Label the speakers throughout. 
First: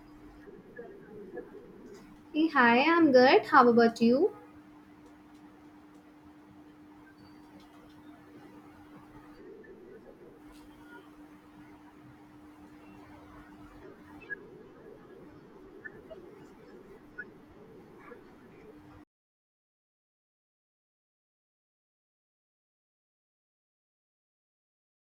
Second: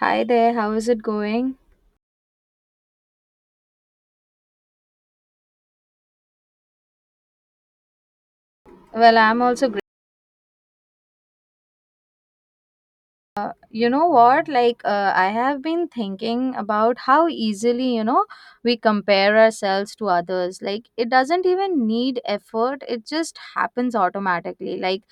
Speaker 1: Hi there, how is it going?
Speaker 2: Hey, hi, I'm good. How about you?
Speaker 1: Well, I'm also great. You know what? I have been thinking about how easily, we compare ourselves to others. Like, it doesn't even need effort, it just happens automatically. Like,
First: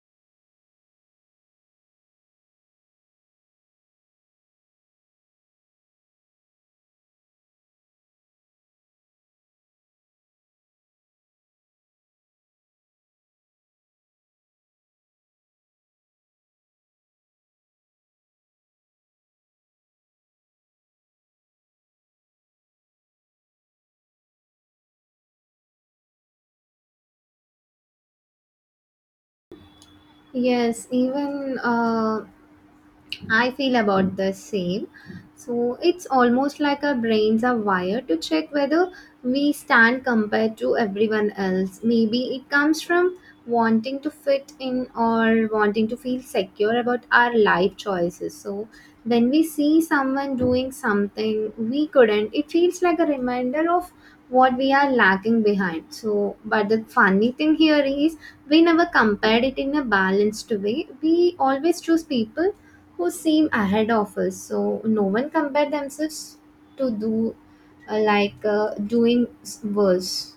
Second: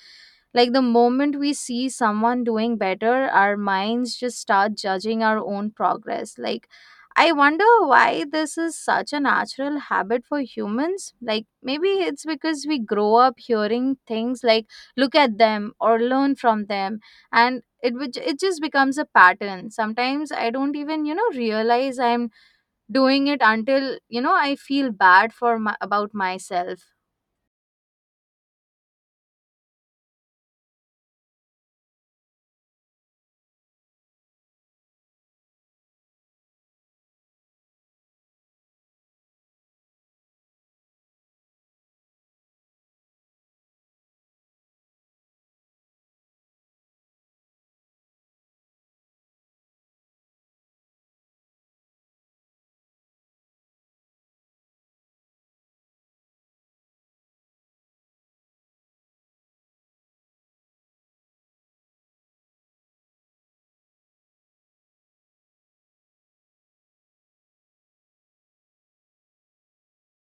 Speaker 1: Like the moment we see someone doing better, our minds just start judging our own progress. Like, I wonder why this is such a natural habit for humans. Like, maybe it's because we grow up hearing things like, look at them or learn from them. And it just becomes a pattern. Sometimes I don't even, realize I'm doing it until, I feel bad for about myself.
Speaker 2: Yes, even I feel about the same. So it's almost like our brains are wired to check whether we stand compared to everyone else. Maybe it comes from wanting to fit in or wanting to feel secure about our life choices. So when we see someone doing something we couldn't, it feels like a reminder of what we are lacking behind. So, but the funny thing here is we never compared it in a balanced way. We always choose people who seem ahead of us so no one compare themselves to do worse.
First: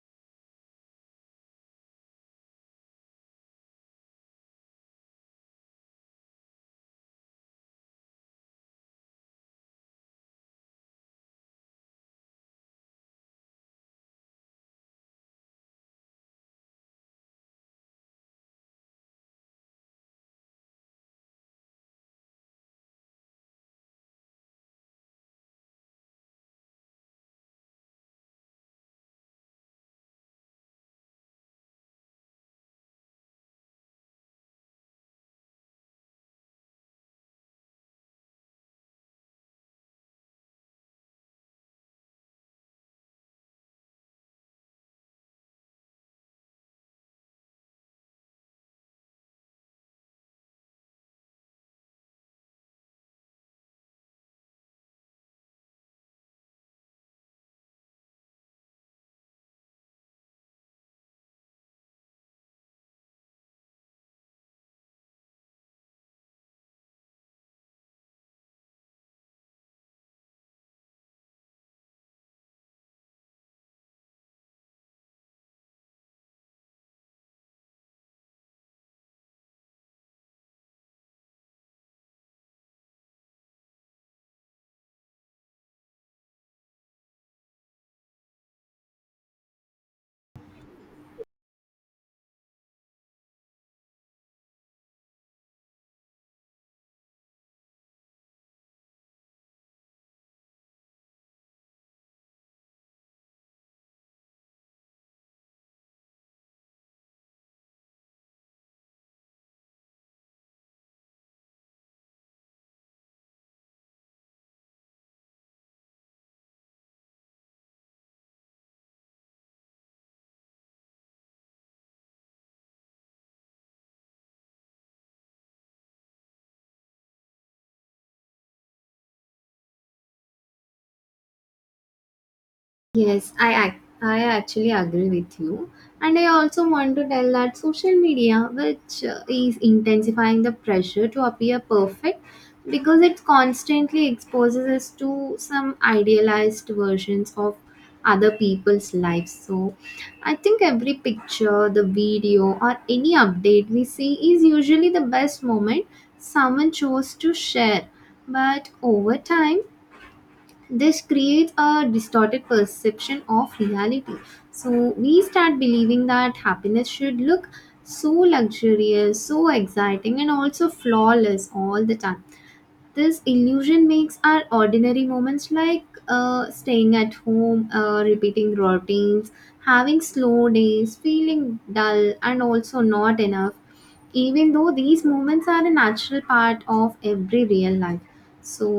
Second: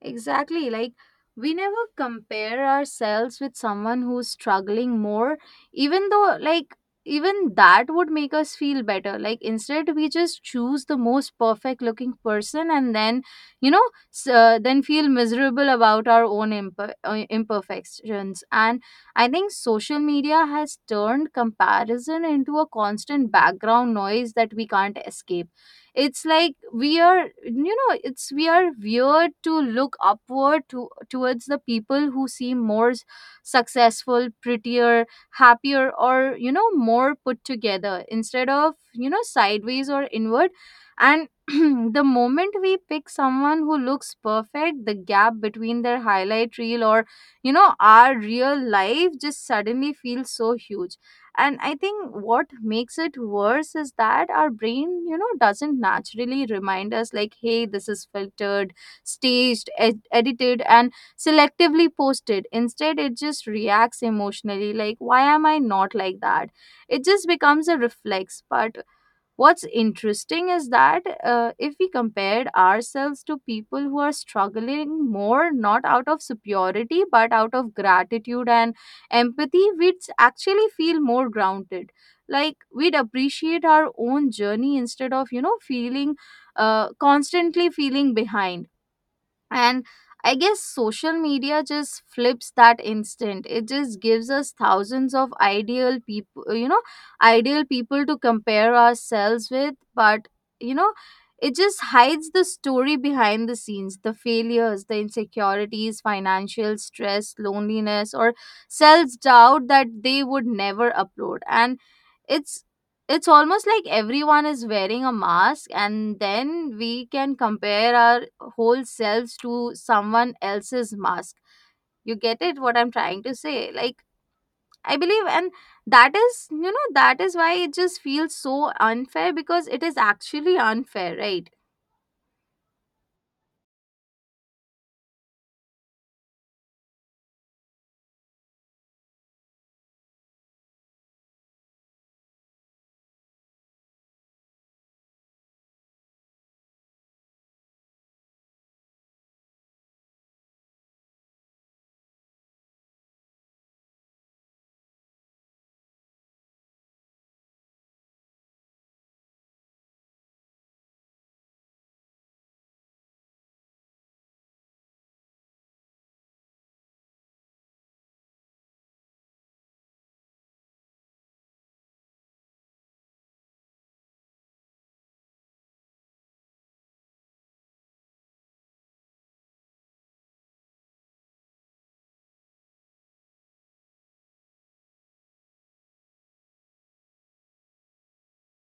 Speaker 1: Exactly. Like, we never compare ourselves with someone who's struggling more, even though, like, even that would make us feel better. Like, instead, we just choose the most perfect looking person and then, you know, then feel miserable about our own imperfections. And I think social media has turned comparison into a constant background noise that we can't escape. It's like we are, you know it's we are weird to look upward to towards the people who seem more successful, prettier, happier, or, you know, more put together instead of, you know, sideways or inward. And the moment we pick someone who looks perfect, the gap between their highlight reel or, you know, our real life just suddenly feels so huge. And I think what makes it worse is that our brain, you know, doesn't naturally remind us like, hey, this is filtered, staged, edited, and selectively posted. Instead it just reacts emotionally like, why am I not like that? It just becomes a reflex. But what's interesting is that, if we compared ourselves to people who are struggling more, not out of superiority, but out of gratitude and empathy, we'd actually feel more grounded. Like, we'd appreciate our own journey instead of, you know, feeling constantly feeling behind. And I guess social media just flips that instant. It just gives us thousands of ideal people, ideal people to compare ourselves with. But, you know, it just hides the story behind the scenes, the failures, the insecurities, financial stress, loneliness, or self doubt that they would never upload. And it's it's almost like everyone is wearing a mask and then we can compare our whole selves to someone else's mask. You get it, what I'm trying to say? Like, I believe, and that is, you know, that is why it just feels so unfair, because it is actually unfair, right?
Speaker 2: Yes, I actually agree with you. And I also want to tell that social media, which is intensifying the pressure to appear perfect because it constantly exposes us to some idealized versions of other people's lives. So I think every picture, the video, or any update we see is usually the best moment someone chose to share. But over time, this creates a distorted perception of reality, so we start believing that happiness should look so luxurious, so exciting, and also flawless all the time. This illusion makes our ordinary moments like staying at home, repeating routines, having slow days, feeling dull and also not enough, even though these moments are a natural part of every real life. So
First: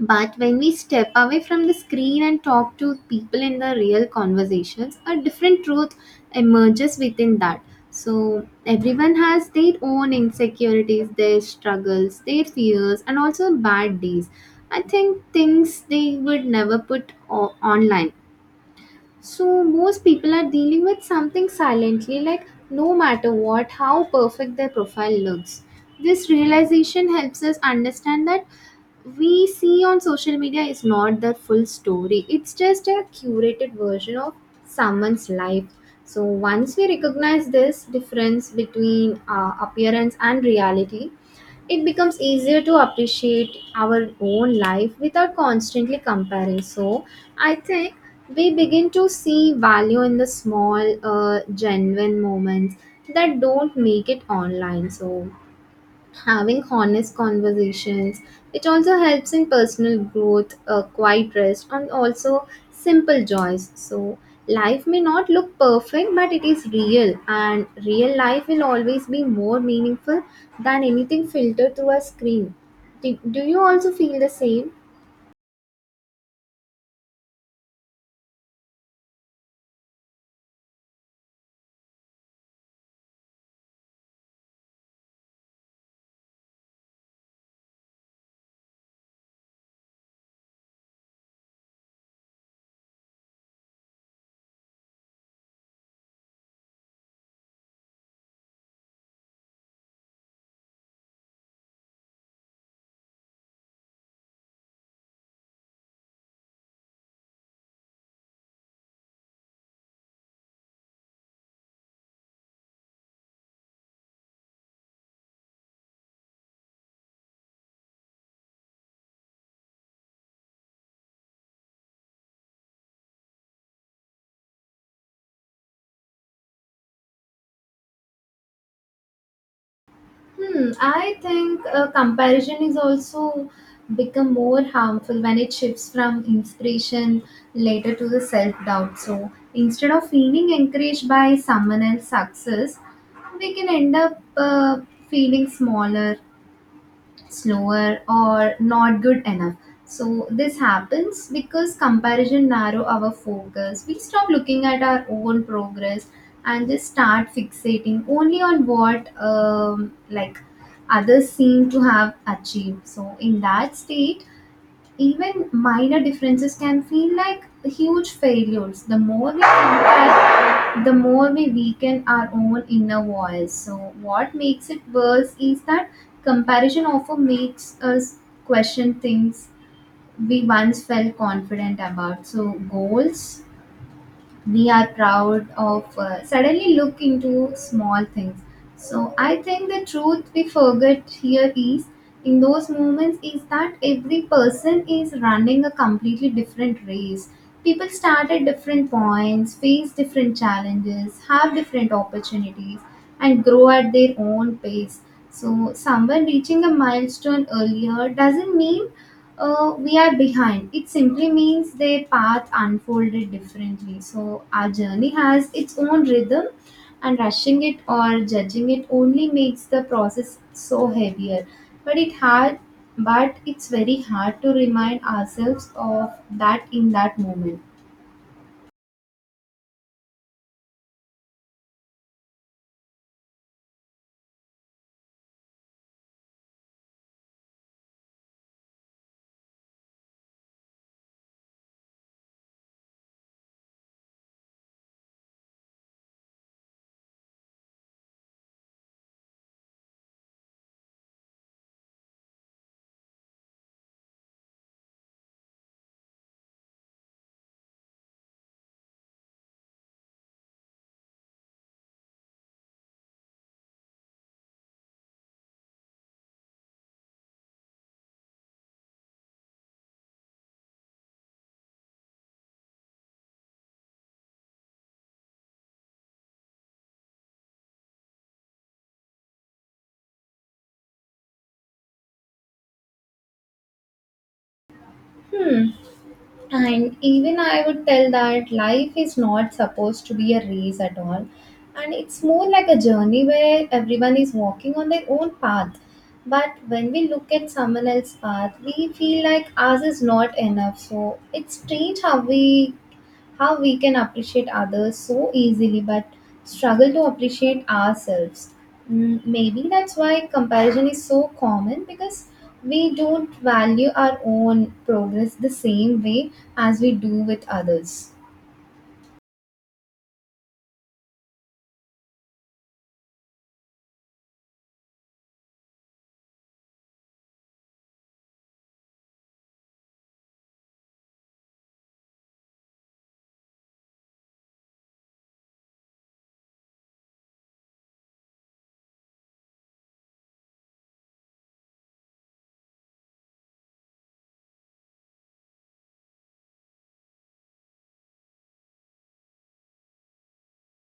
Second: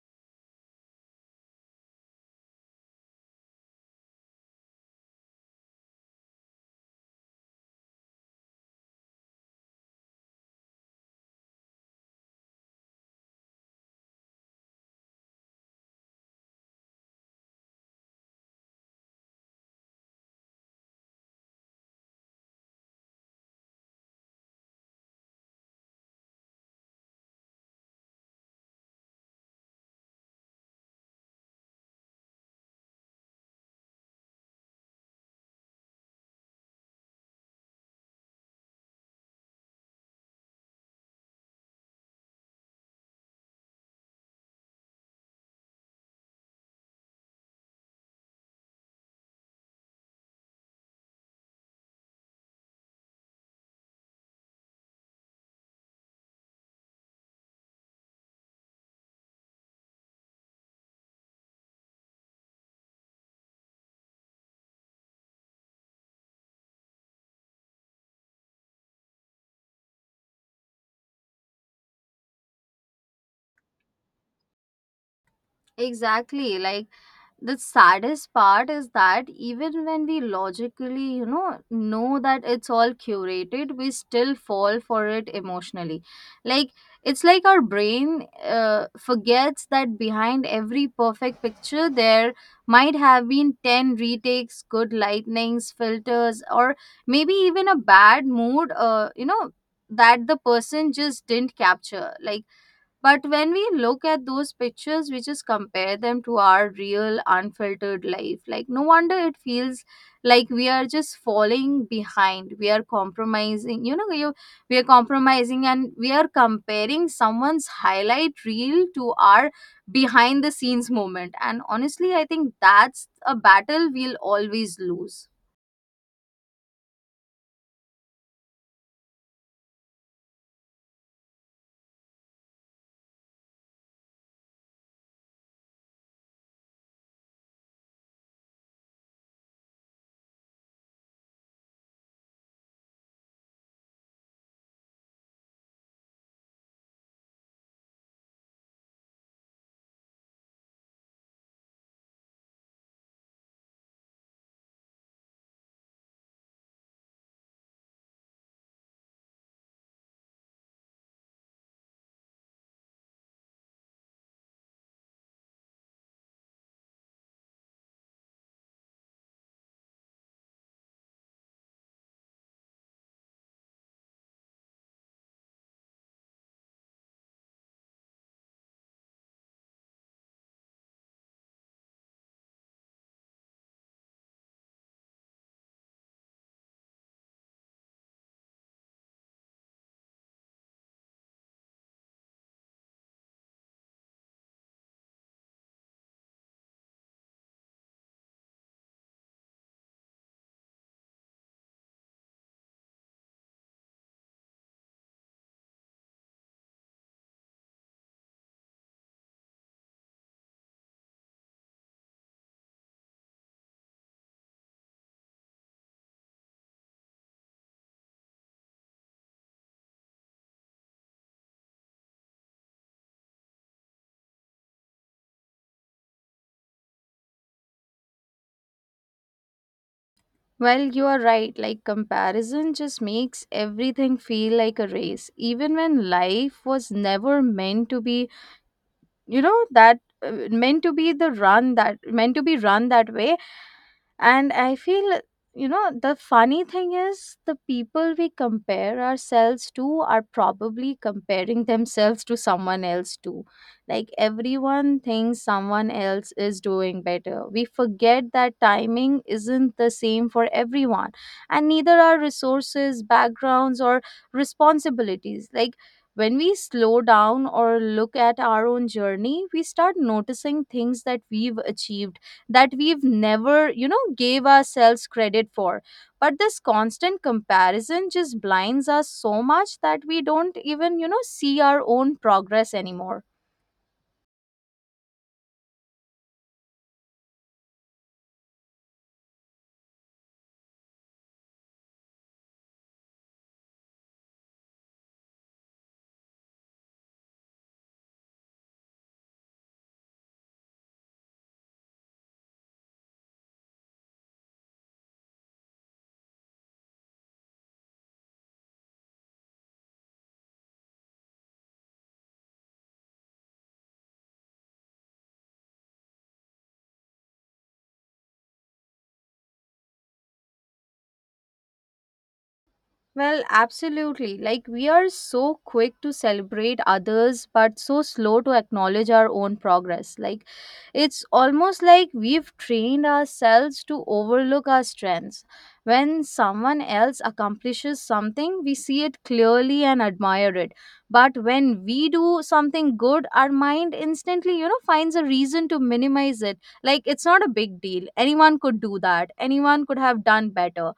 Speaker 2: but when we step away from the screen and talk to people in the real conversations, a different truth emerges within that. So everyone has their own insecurities, their struggles, their fears, and also bad days. I think things they would never put online. So, most people are dealing with something silently, like no matter what, how perfect their profile looks. This realization helps us understand that we see on social media is not the full story, it's just a curated version of someone's life. So, once we recognize this difference between appearance and reality, it becomes easier to appreciate our own life without constantly comparing. So, I think we begin to see value in the small, genuine moments that don't make it online. So, having honest conversations. It also helps in personal growth, quiet rest, and also simple joys. So, life may not look perfect, but it is real, and real life will always be more meaningful than anything filtered through a screen. Do you also feel the same?
Speaker 1: Exactly. Like, the saddest part is that even when we logically, you know that it's all curated, we still fall for it emotionally. Like, it's like our brain, forgets that behind every perfect picture there might have been 10 retakes, good lightnings, filters, or maybe even a bad mood, you know, that the person just didn't capture. Like, but when we look at those pictures, we just compare them to our real, unfiltered life. Like, no wonder it feels like we are just falling behind. We are compromising, we are compromising and we are comparing someone's highlight reel to our behind the scenes moment. And honestly, I think that's a battle we'll always lose.
Speaker 2: Hmm, I think comparison is also become more harmful when it shifts from inspiration later to the self doubt. So instead of feeling encouraged by someone else's success, we can end up feeling smaller, slower, or not good enough. So this happens because comparison narrow our focus. We stop looking at our own progress and just start fixating only on what others seem to have achieved. So in that state even minor differences can feel like huge failures. The more we compare, the more we weaken our own inner voice. So, what makes it worse is that comparison often makes us question things we once felt confident about. So, goals we are proud of suddenly look into small things. So I think the truth we forget here is, in those moments, is that every person is running a completely different race. People start at different points, face different challenges, have different opportunities, and grow at their own pace. So someone reaching a milestone earlier doesn't mean we are behind. It simply means their path unfolded differently. So our journey has its own rhythm, and rushing it or judging it only makes the process so heavier. But it hard, but it's very hard to remind ourselves of that in that moment.
Speaker 1: Well, you are right. Like, comparison just makes everything feel like a race, even when life was never meant to be, you know, that meant to be run that way. And I feel, you know, the funny thing is the people we compare ourselves to are probably comparing themselves to someone else too. Like, everyone thinks someone else is doing better. We forget that timing isn't the same for everyone, and neither are resources, backgrounds, or responsibilities. Like, when we slow down or look at our own journey, we start noticing things that we've achieved that we've never, you know, gave ourselves credit for. But this constant comparison just blinds us so much that we don't even, you know, see our own progress anymore.
Speaker 2: Hmm. And even I would tell that life is not supposed to be a race at all. And it's more like a journey where everyone is walking on their own path. But when we look at someone else's path, we feel like ours is not enough. So it's strange how we can appreciate others so easily but struggle to appreciate ourselves. Mm, maybe that's why comparison is so common because we don't value our own progress the same way as we do with others.
Speaker 1: Well, absolutely. Like, we are so quick to celebrate others, but so slow to acknowledge our own progress. Like, it's almost like we've trained ourselves to overlook our strengths. When someone else accomplishes something, we see it clearly and admire it. But when we do something good, our mind instantly, you know, finds a reason to minimize it. Like, it's not a big deal. Anyone could do that, anyone could have done better.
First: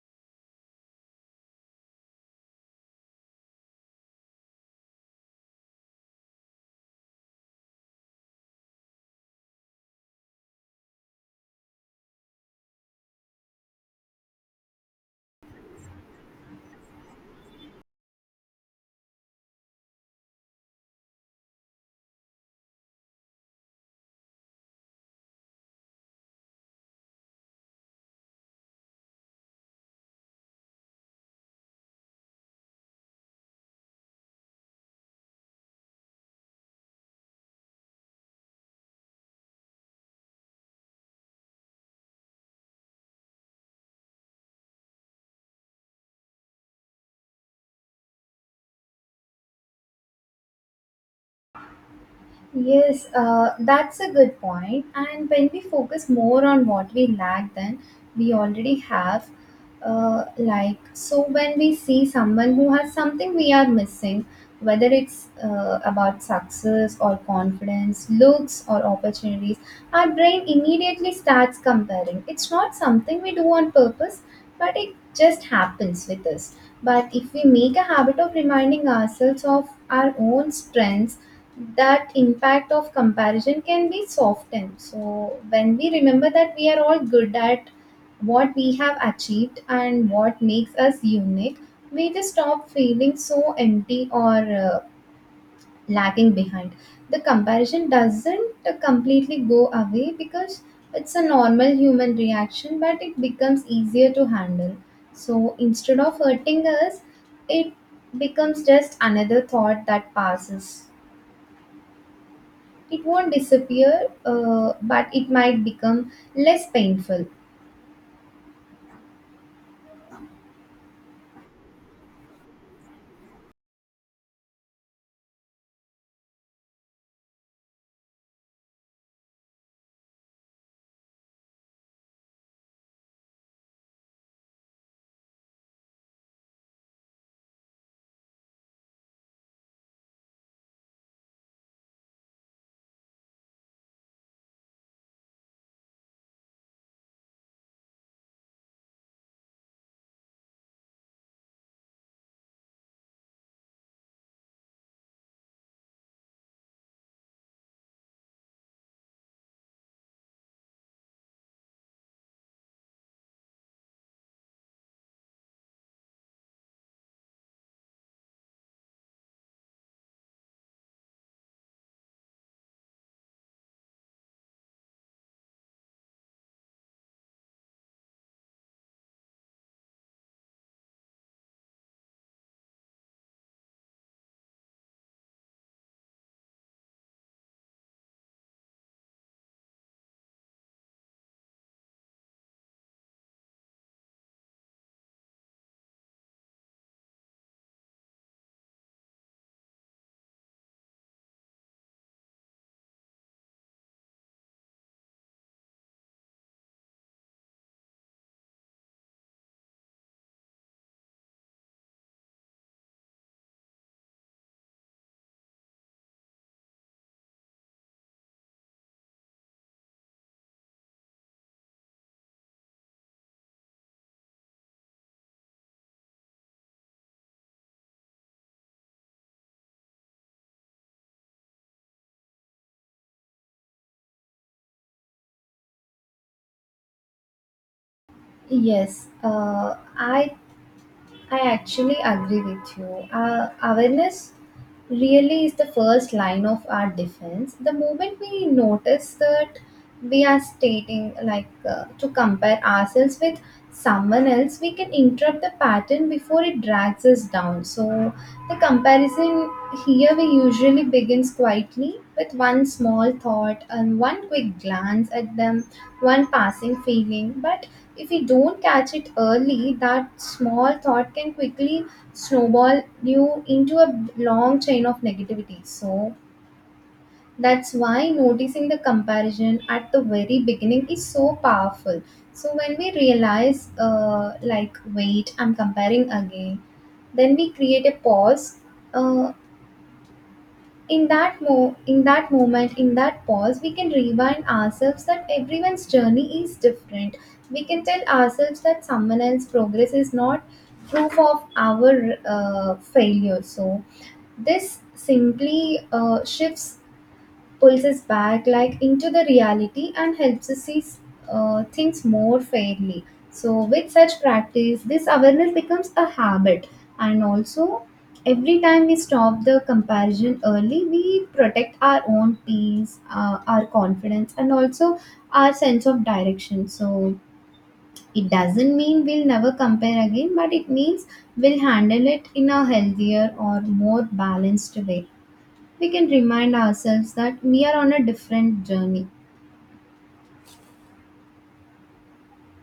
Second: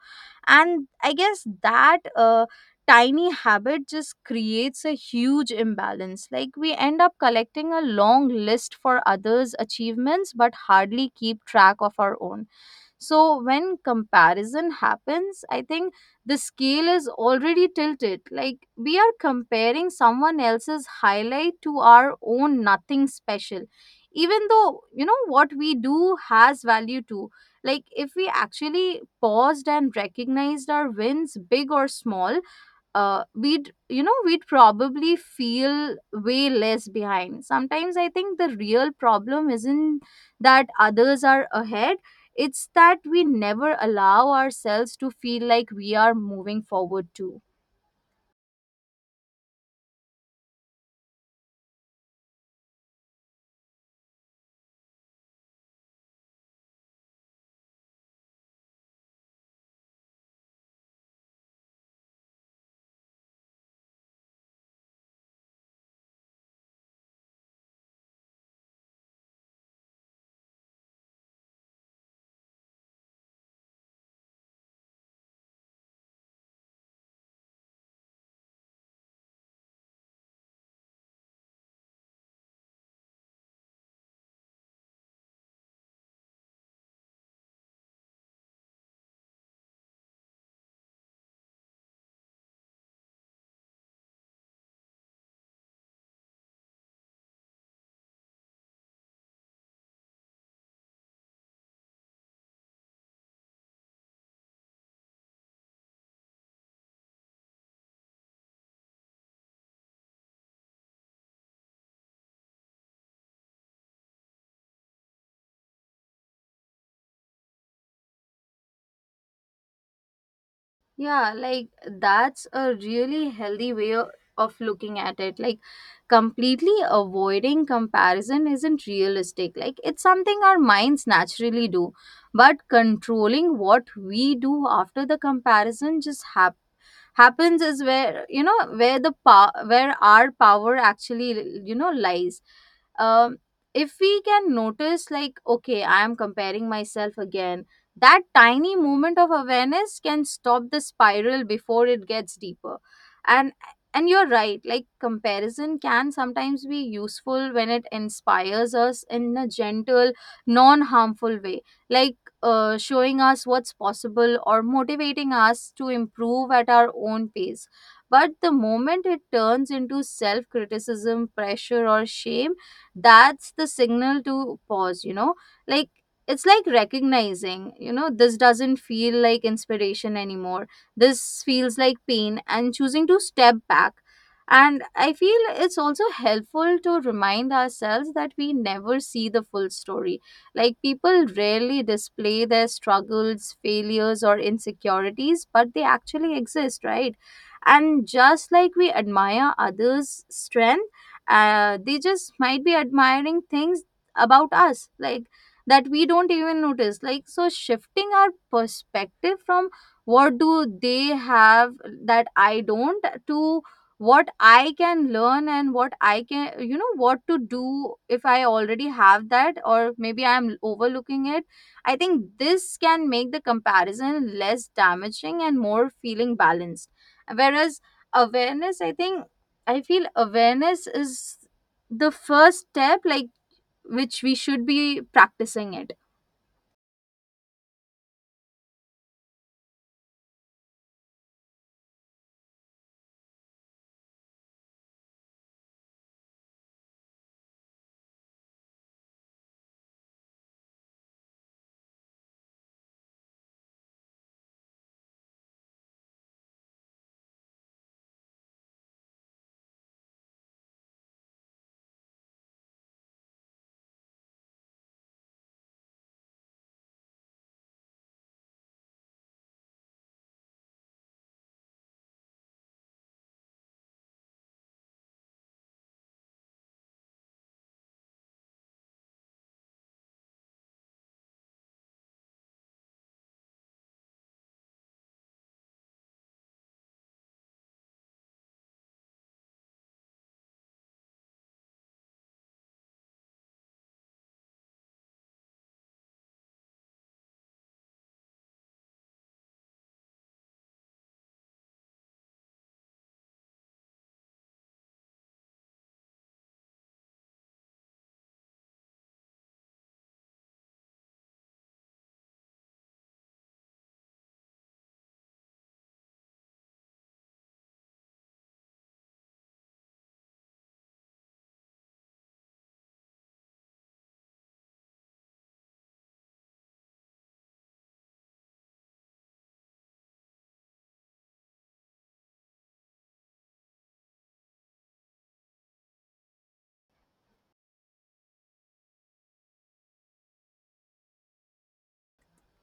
Speaker 1: And I guess that, tiny habit just creates a huge imbalance. Like, we end up collecting a long list for others' achievements but hardly keep track of our own. So when comparison happens, I think the scale is already tilted. Like, we are comparing someone else's highlight to our own nothing special. Even though, you know, what we do has value too. Like, if we actually paused and recognized our wins, big or small, we'd we'd probably feel way less behind. Sometimes I think the real problem isn't that others are ahead, it's that we never allow ourselves to feel like we are moving forward too.
Speaker 2: Yes, that's a good point. And when we focus more on what we lack than we already have, so when we see someone who has something we are missing, whether it's about success or confidence, looks or opportunities, our brain immediately starts comparing. It's not something we do on purpose, but it just happens with us. But if we make a habit of reminding ourselves of our own strengths, that impact of comparison can be softened. So, when we remember that we are all good at what we have achieved and what makes us unique, we just stop feeling so empty or uh, lagging behind. The comparison doesn't completely go away because it's a normal human reaction, but it becomes easier to handle. So, instead of hurting us, it becomes just another thought that passes. It won't disappear, but it might become less painful.
Speaker 1: Yeah, like, that's a really healthy way of looking at it. Like, completely avoiding comparison isn't realistic. Like, it's something our minds naturally do. But controlling what we do after the comparison just happens is where, you know, where our power actually, you know, lies. um, if we can notice like, okay, I am comparing myself again, that tiny moment of awareness can stop the spiral before it gets deeper. And and you're right, like comparison can sometimes be useful when it inspires us in a gentle, non harmful way. like Showing us what's possible or motivating us to improve at our own pace. But the moment it turns into self criticism, pressure, or shame, that's the signal to pause, you know? Like, it's like recognizing, you know, this doesn't feel like inspiration anymore. This feels like pain, and choosing to step back. And I feel it's also helpful to remind ourselves that we never see the full story. Like, people rarely display their struggles, failures, or insecurities, but they actually exist, right? And just like we admire others' strength, they just might be admiring things about us, like, that we don't even notice. Like, so shifting our perspective from, what do they have that I don't, to what I can learn and what I can, you know, what to do if I already have that or maybe I'm overlooking it. I think this can make the comparison less damaging and more feeling balanced. Whereas awareness, I feel awareness is the first step, like, which we should be practicing it.
Speaker 2: Yes, I actually agree with you. Awareness really is the first line of our defense. The moment we notice that we are stating, like, to compare ourselves with someone else, we can interrupt the pattern before it drags us down. So, the comparison here we usually begins quietly with one small thought and one quick glance at them, one passing feeling, but if we don't catch it early, that small thought can quickly snowball you into a long chain of negativity. So that's why noticing the comparison at the very beginning is so powerful. So when we realize, wait, I'm comparing again, then we create a pause. Uh, in that moment in that pause we can remind ourselves that everyone's journey is different. We can tell ourselves that someone else's progress is not proof of our failure. So this simply shifts, pulls us back like into the reality and helps us see things more fairly. So with such practice this awareness becomes a habit, and also every time we stop the comparison early we protect our own peace, our confidence, and also our sense of direction. So it doesn't mean we'll never compare again, but it means we'll handle it in a healthier or more balanced way. We can remind ourselves that we are on a different journey.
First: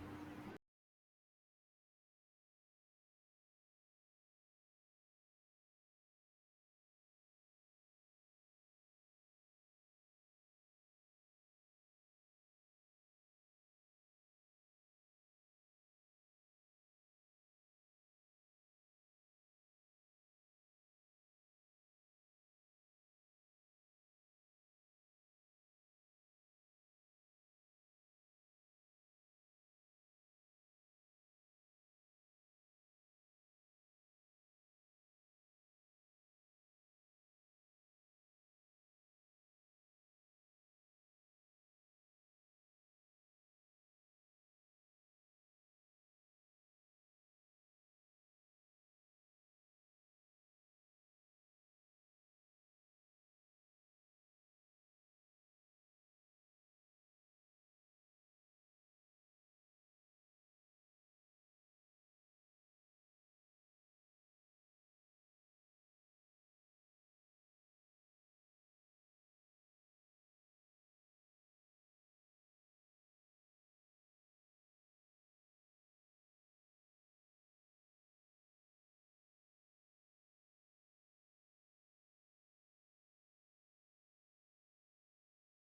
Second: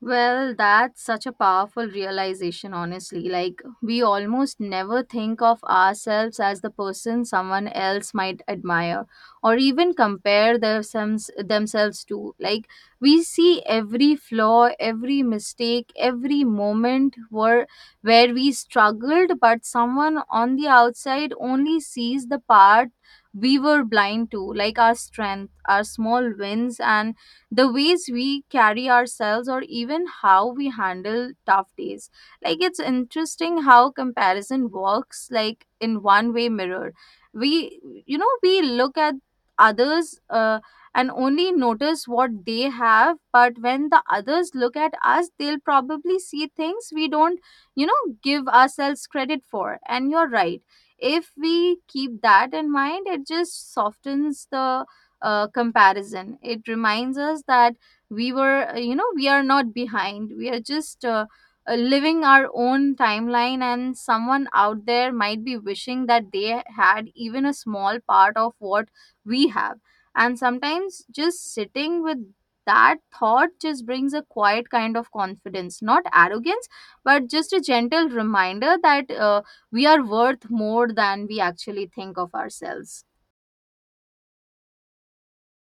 Speaker 1: Well, that's such a powerful realization, honestly. Like, we almost never think of ourselves as the person someone else might admire or even compare themselves to. Like, we see every flaw, every mistake, every moment where we struggled, but someone on the outside only sees the part we were blind to, like our strength, our small wins, and the ways we carry ourselves or even how we handle tough days. Like, it's interesting how comparison works, like in one way mirror, we, you know, we look at others, and only notice what they have. But when the others look at us, they'll probably see things we don't, you know, give ourselves credit for. And you're right, if we keep that in mind, it just softens the, comparison. It reminds us that we were, you know, we are not behind. We are just, living our own timeline, and someone out there might be wishing that they had even a small part of what we have. And sometimes just sitting with that thought just brings a quiet kind of confidence, not arrogance, but just a gentle reminder that, we are worth more than we actually think of ourselves.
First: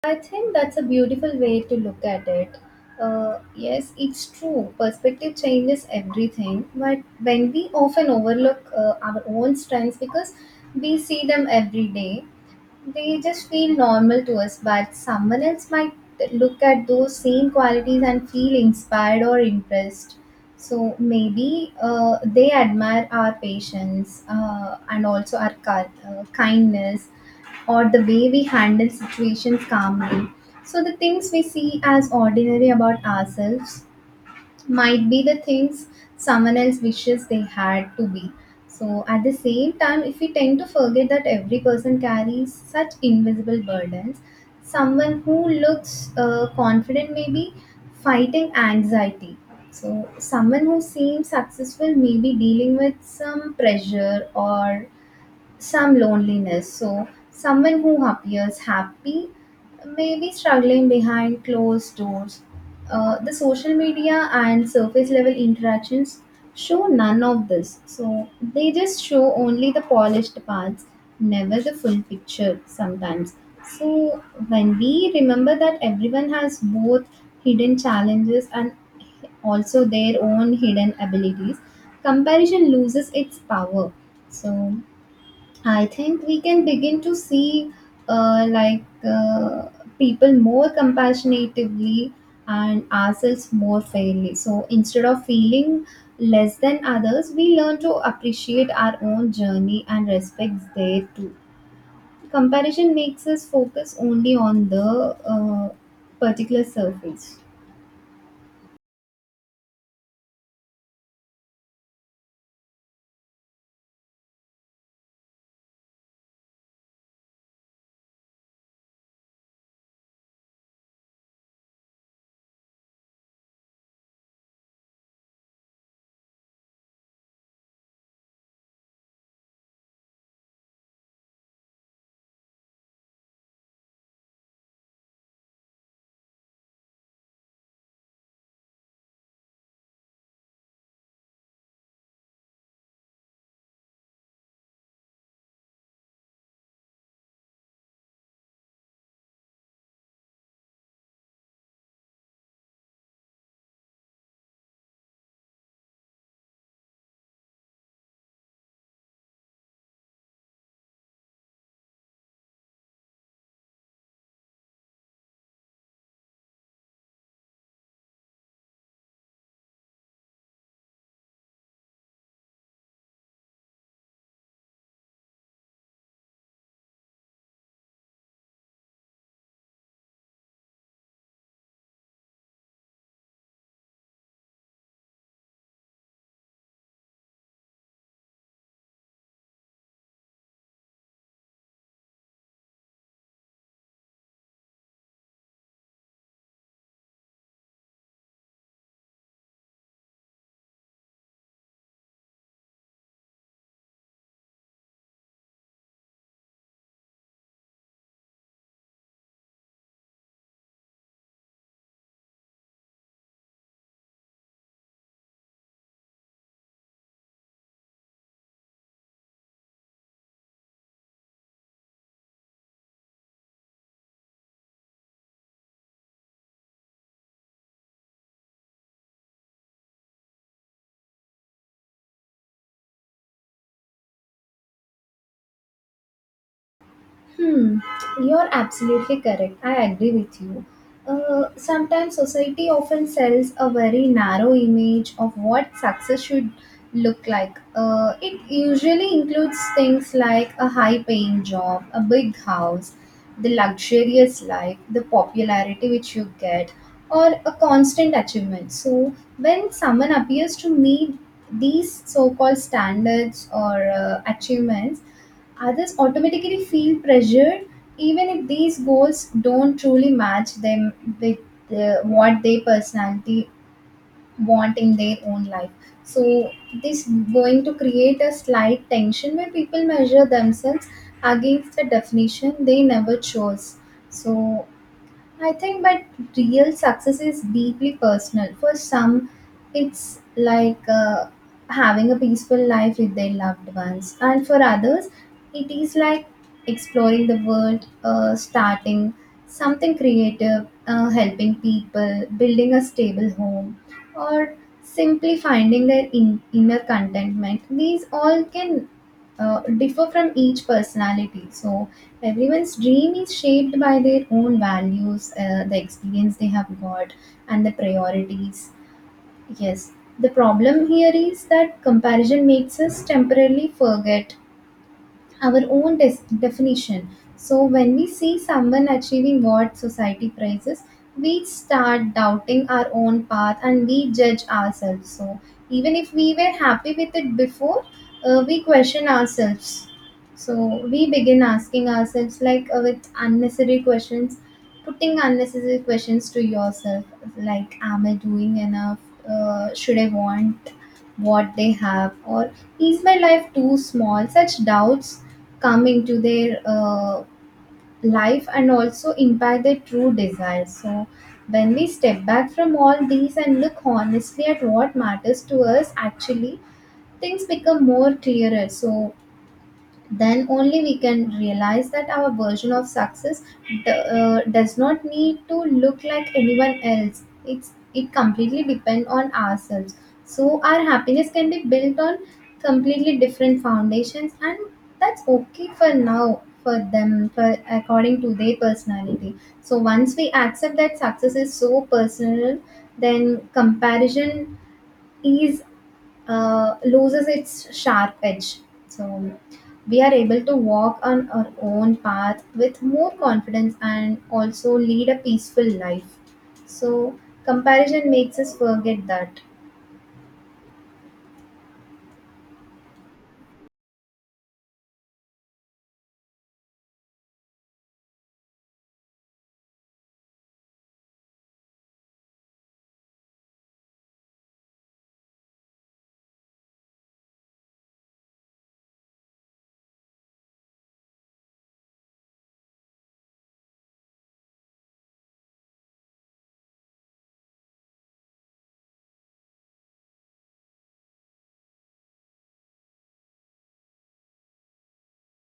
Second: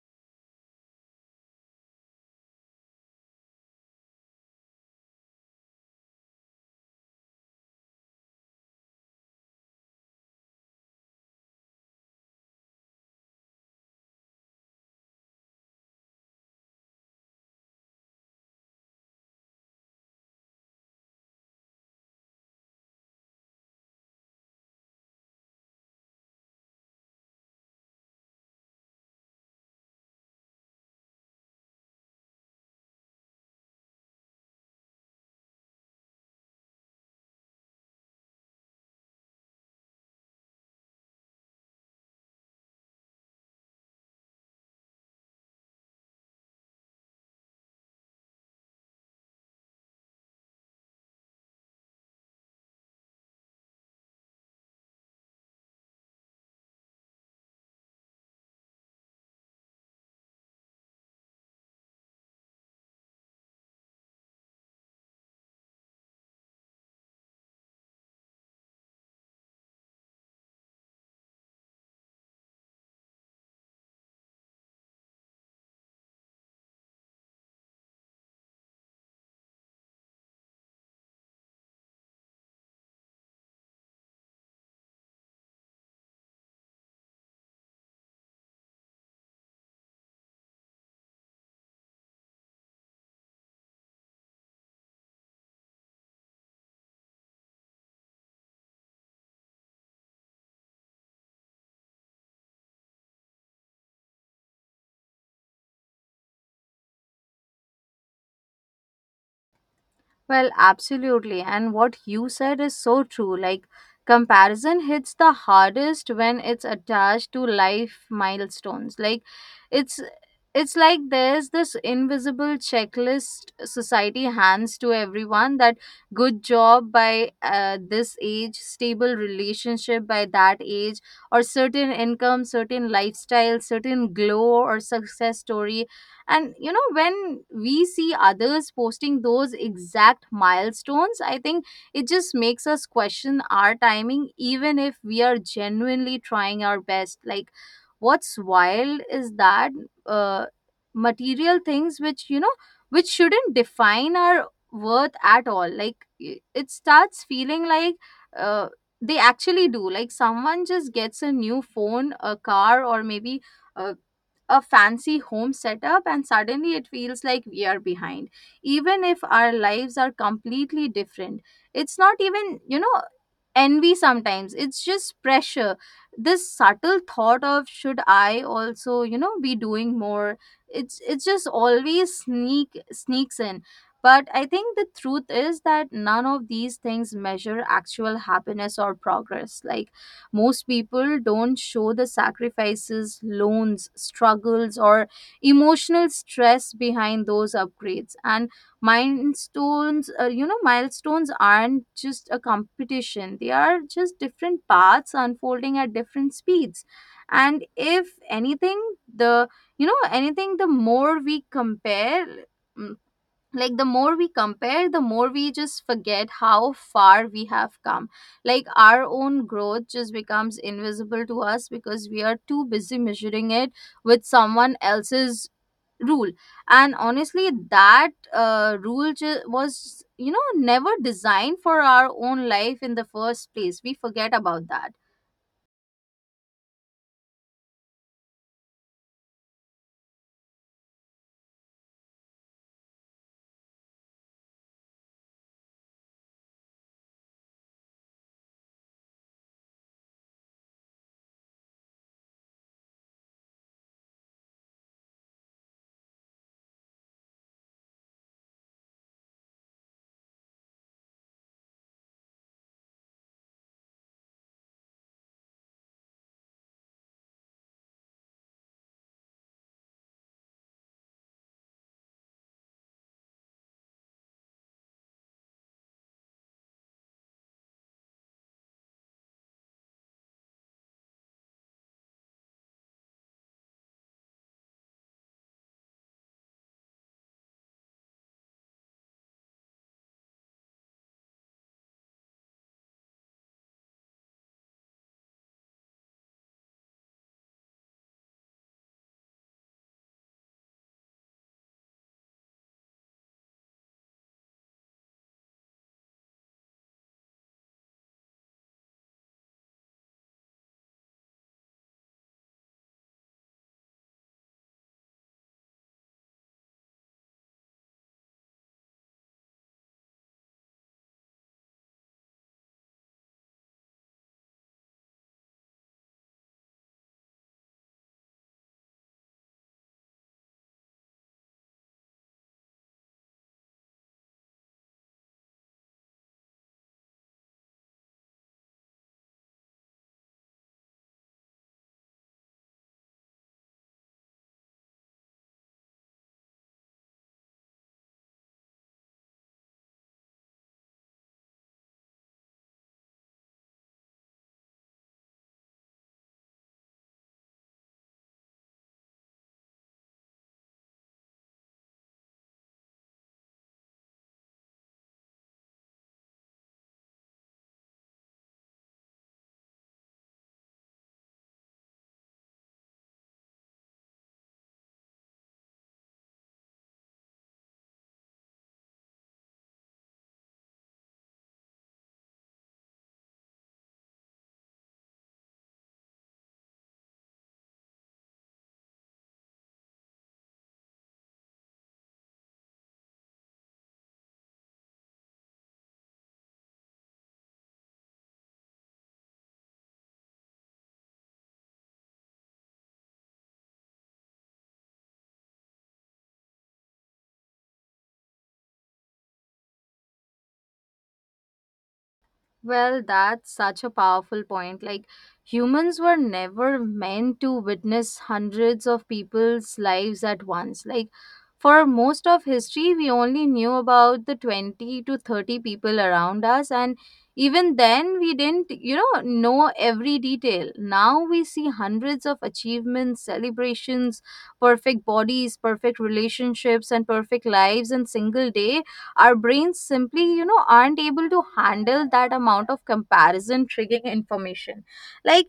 Speaker 2: I think that's a beautiful way to look at it. Yes, it's true. Perspective changes everything, but when we often overlook our own strengths, because we see them every day, they just feel normal to us, but someone else might look at those same qualities and feel inspired or impressed. So maybe they admire our patience, and also our kindness, or the way we handle situations calmly. So the things we see as ordinary about ourselves might be the things someone else wishes they had to be. So, at the same time, if we tend to forget that every person carries such invisible burdens, someone who looks confident may be fighting anxiety. So, someone who seems successful may be dealing with some pressure or some loneliness. So, someone who appears happy may be struggling behind closed doors. The social media and surface level interactions show none of this. So, they just show only the polished parts, never the full picture sometimes. So, when we remember that everyone has both hidden challenges and also their own hidden abilities, comparison loses its power. So, I think we can begin to see uh, like uh, people more compassionatively and ourselves more fairly. So instead of feeling less than others, we learn to appreciate our own journey and respect their too. Comparison makes us focus only on the particular surface.
Speaker 1: Well, absolutely. And what you said is so true. Like, comparison hits the hardest when it's attached to life milestones. Like, it's it's like there's this invisible checklist society hands to everyone that good job by this age, stable relationship by that age, or certain income, certain lifestyle, certain glow or success story. And you know, when we see others posting those exact milestones, I think it just makes us question our timing even if we are genuinely trying our best. Like, what's wild is that uh, material things, which you know, which shouldn't define our worth at all, like it starts feeling like uh, they actually do. Like, someone just gets a new phone, a car, or maybe a a fancy home setup, and suddenly it feels like we are behind even if our lives are completely different. It's not even, you know, envy sometimes. It's just pressure, this subtle thought of should I also, you know, be doing more. It's just always sneaks in. But I think the truth is that none of these things measure actual happiness or progress. Like, most people don't show the sacrifices, loans, struggles, or emotional stress behind those upgrades. And milestones, milestones aren't just a competition, they are just different paths unfolding at different speeds. And if anything, the you know anything the more we compare, mm, like the more we compare, the more we just forget how far we have come. Like, our own growth just becomes invisible to us because we are too busy measuring it with someone else's rule. And honestly, that was, you know, never designed for our own life in the first place. We forget about that.
Speaker 2: Hmm, you're absolutely correct. I agree with you. Sometimes society often sells a very narrow image of what success should look like. It usually includes things like a high paying job, a big house, the luxurious life, the popularity which you get, or a constant achievement. So, when someone appears to meet these so called standards or achievements, others automatically feel pressured even if these goals don't truly match them with the, what their personality want in their own life. So this going to create a slight tension where people measure themselves against the definition they never chose. So I think, but real success is deeply personal. For some, it's like having a peaceful life with their loved ones, and for others, it is like exploring the world, starting something creative, helping people, building a stable home, or simply finding their inner contentment. These all can differ from each personality. So everyone's dream is shaped by their own values, the experience they have got, and the priorities. Yes, the problem here is that comparison makes us temporarily forget our own definition. So when we see someone achieving what society prizes, we start doubting our own path and we judge ourselves. So even if we were happy with it before, we question ourselves. So we begin asking ourselves with unnecessary questions, putting unnecessary questions to yourself like, am I doing enough? Should I want what they have? Or is my life too small? Such doubts come into their life and also impact their true desires. So when we step back from all these and look honestly at what matters to us actually, things become more clearer. So then only we can realize that our version of success does not need to look like anyone else, it's it completely depend on ourselves. So our happiness can be built on completely different foundations, and that's okay for now, for them, for according to their personality. So once we accept that success is so personal, then comparison is loses its sharp edge. So we are able to walk on our own path with more confidence and also lead a peaceful life. So comparison makes us forget that.
Speaker 1: Well, that's such a powerful point. Like, humans were never meant to witness hundreds of people's lives at once. Like, for most of history, we only knew about the 20 to 30 people around us, and even then, we didn't, you know every detail. Now we see hundreds of achievements, celebrations, perfect bodies, perfect relationships, and perfect lives in single day. Our brains simply, you know, aren't able to handle that amount of comparison triggering information. Like,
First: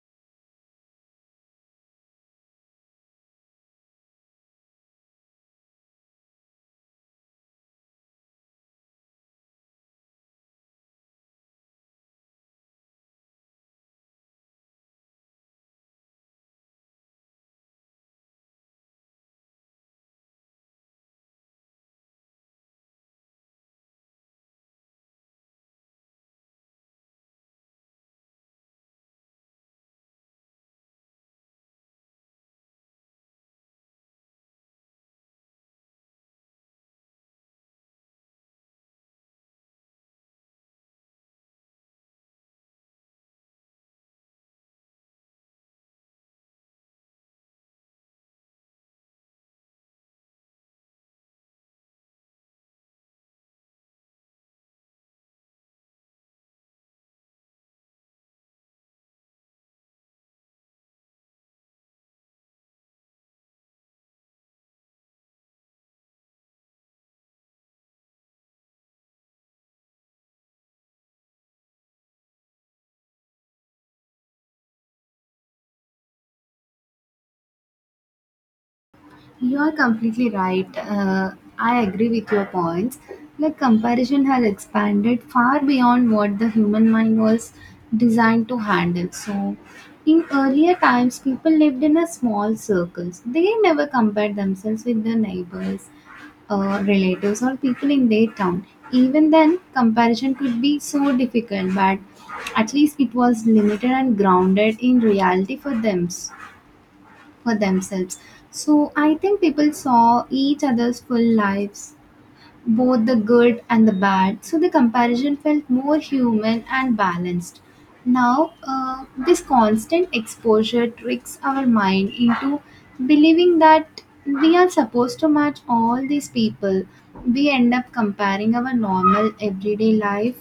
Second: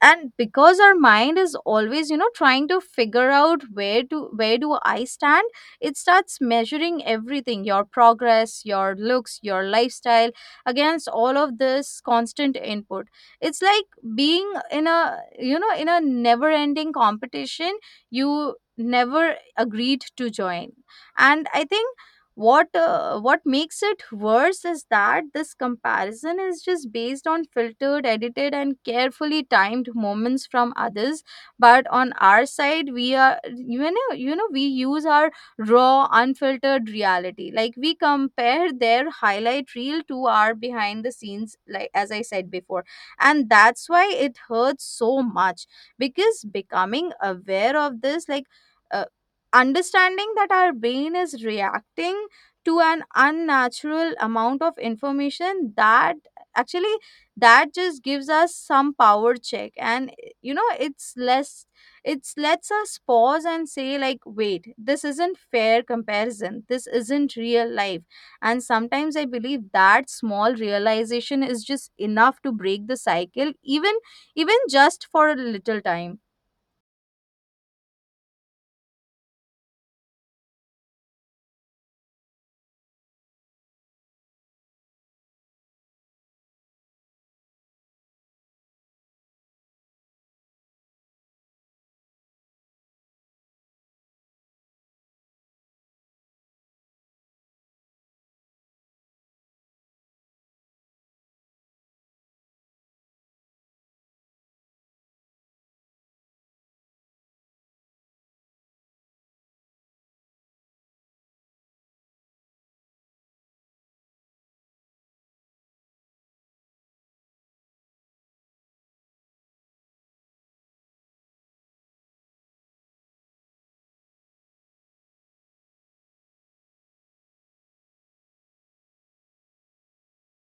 Speaker 1: and because our mind is always, you know, trying to figure out where do I stand, it starts measuring everything, your progress, your looks, your lifestyle, against all of this constant input. It's like being in a, you know, in a never ending competition you never agreed to join. And I think what makes it worse is that this comparison is just based on filtered, edited, and carefully timed moments from others. But on our side, we are, you know, we use our raw unfiltered reality. Like, we compare their highlight reel to our behind the scenes, like as I said before, and that's why it hurts so much. Because becoming aware of this, like uh, understanding that our brain is reacting to an unnatural amount of information that actually, that just gives us some power check. And you know, it's lets us pause and say like, wait, this isn't fair comparison, this isn't real life. And sometimes I believe that small realization is just enough to break the cycle, even even just for a little time.
Speaker 2: You are completely right. I agree with your points. Like, comparison has expanded far beyond what the human mind was designed to handle. So, in earlier times, people lived in a small circles. They never compared themselves with their neighbors, relatives, or people in their town. Even then, comparison could be so difficult, but at least it was limited and grounded in reality for them, for themselves. So I think people saw each other's full lives, both the good and the bad. So the comparison felt more human and balanced. Now, this constant exposure tricks our mind into believing that we are supposed to match all these people. We end up comparing our normal everyday life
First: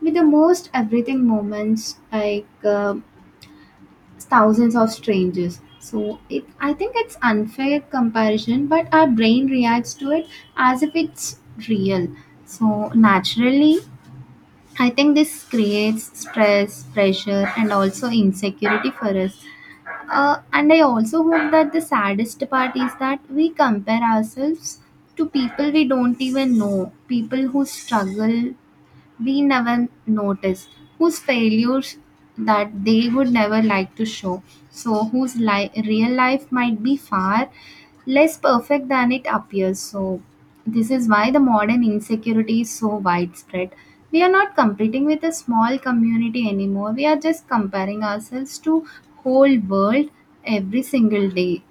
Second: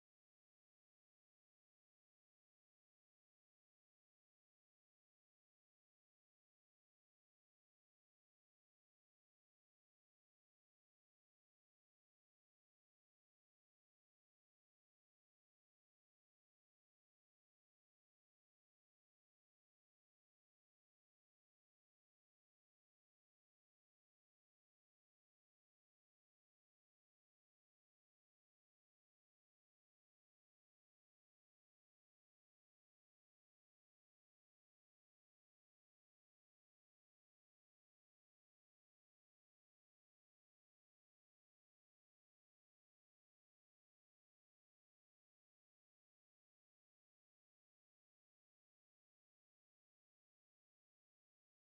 Speaker 2: with the most everything moments like. Thousands of strangers, so it, I think it's unfair comparison, but our brain reacts to it as if it's real. So naturally, I think this creates stress, pressure, and also insecurity for us. And I also hope that the saddest part is that we compare ourselves to people we don't even know, people who struggle we never notice, whose failures that they would never like to show, so whose real life might be far less perfect than it appears. So, this is why the modern insecurity is so widespread. We are not competing with a small community anymore, we are just comparing ourselves to whole world every single day,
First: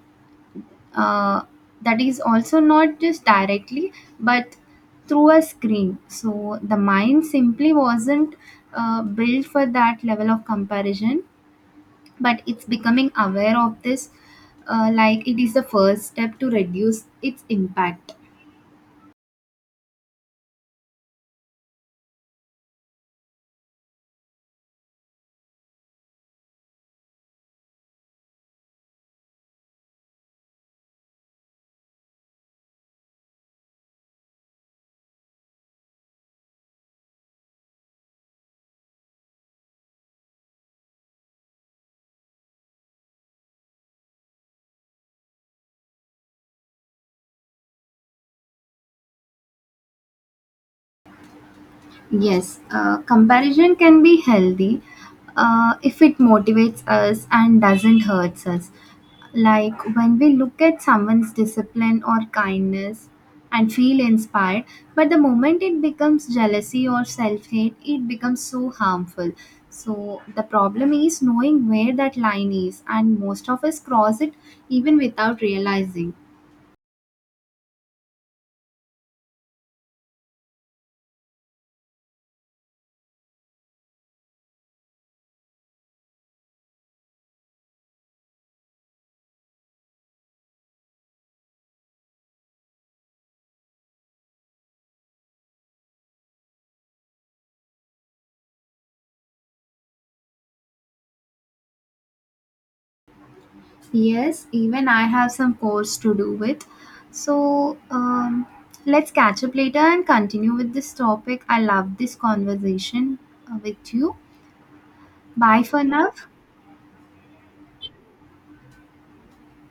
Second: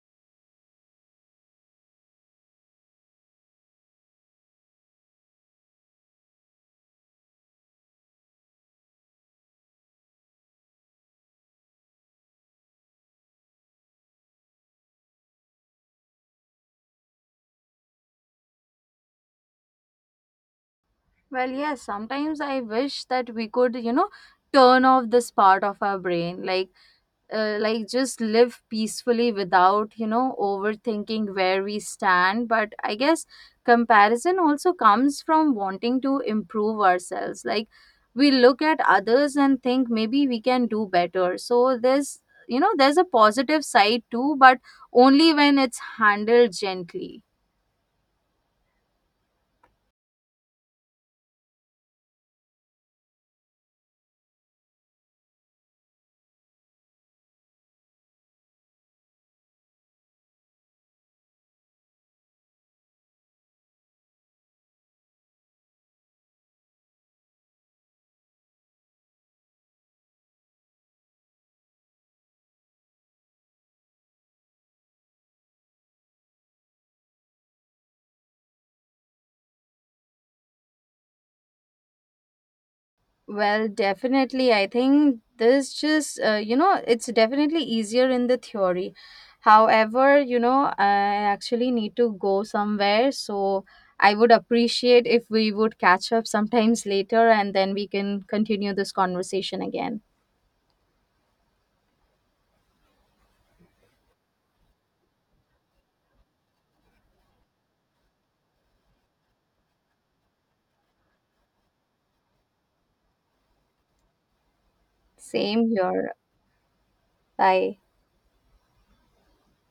Speaker 2: uh, that is also not just directly but through a screen. So the mind simply wasn't built for that level of comparison, but it's becoming aware of this, like it is the first step to reduce its impact.
Speaker 1: Well, yes, sometimes I wish that we could, you know, turn off this part of our brain. Like just live peacefully without, you know, overthinking where we stand. But I guess comparison also comes from wanting to improve ourselves. Like, we look at others and think maybe we can do better, so there's, you know, there's a positive side too, but only when it's handled gently.
Speaker 2: Yes, comparison can be healthy if it motivates us and doesn't hurt us. Like when we look at someone's discipline or kindness and feel inspired, but the moment it becomes jealousy or self hate, it becomes so harmful. So the problem is knowing where that line is, and most of us cross it even without realizing.
Speaker 1: Well, definitely. I think this just, it's definitely easier in the theory. However, you know, I actually need to go somewhere. So I would appreciate if we would catch up sometimes later and then we can continue this conversation again.
Speaker 2: Yes, even I have some course to do with. So let's catch up later and continue with this topic. I love this conversation with you. Bye
Speaker 1: Same
Speaker 2: for now.
Speaker 1: here. Bye.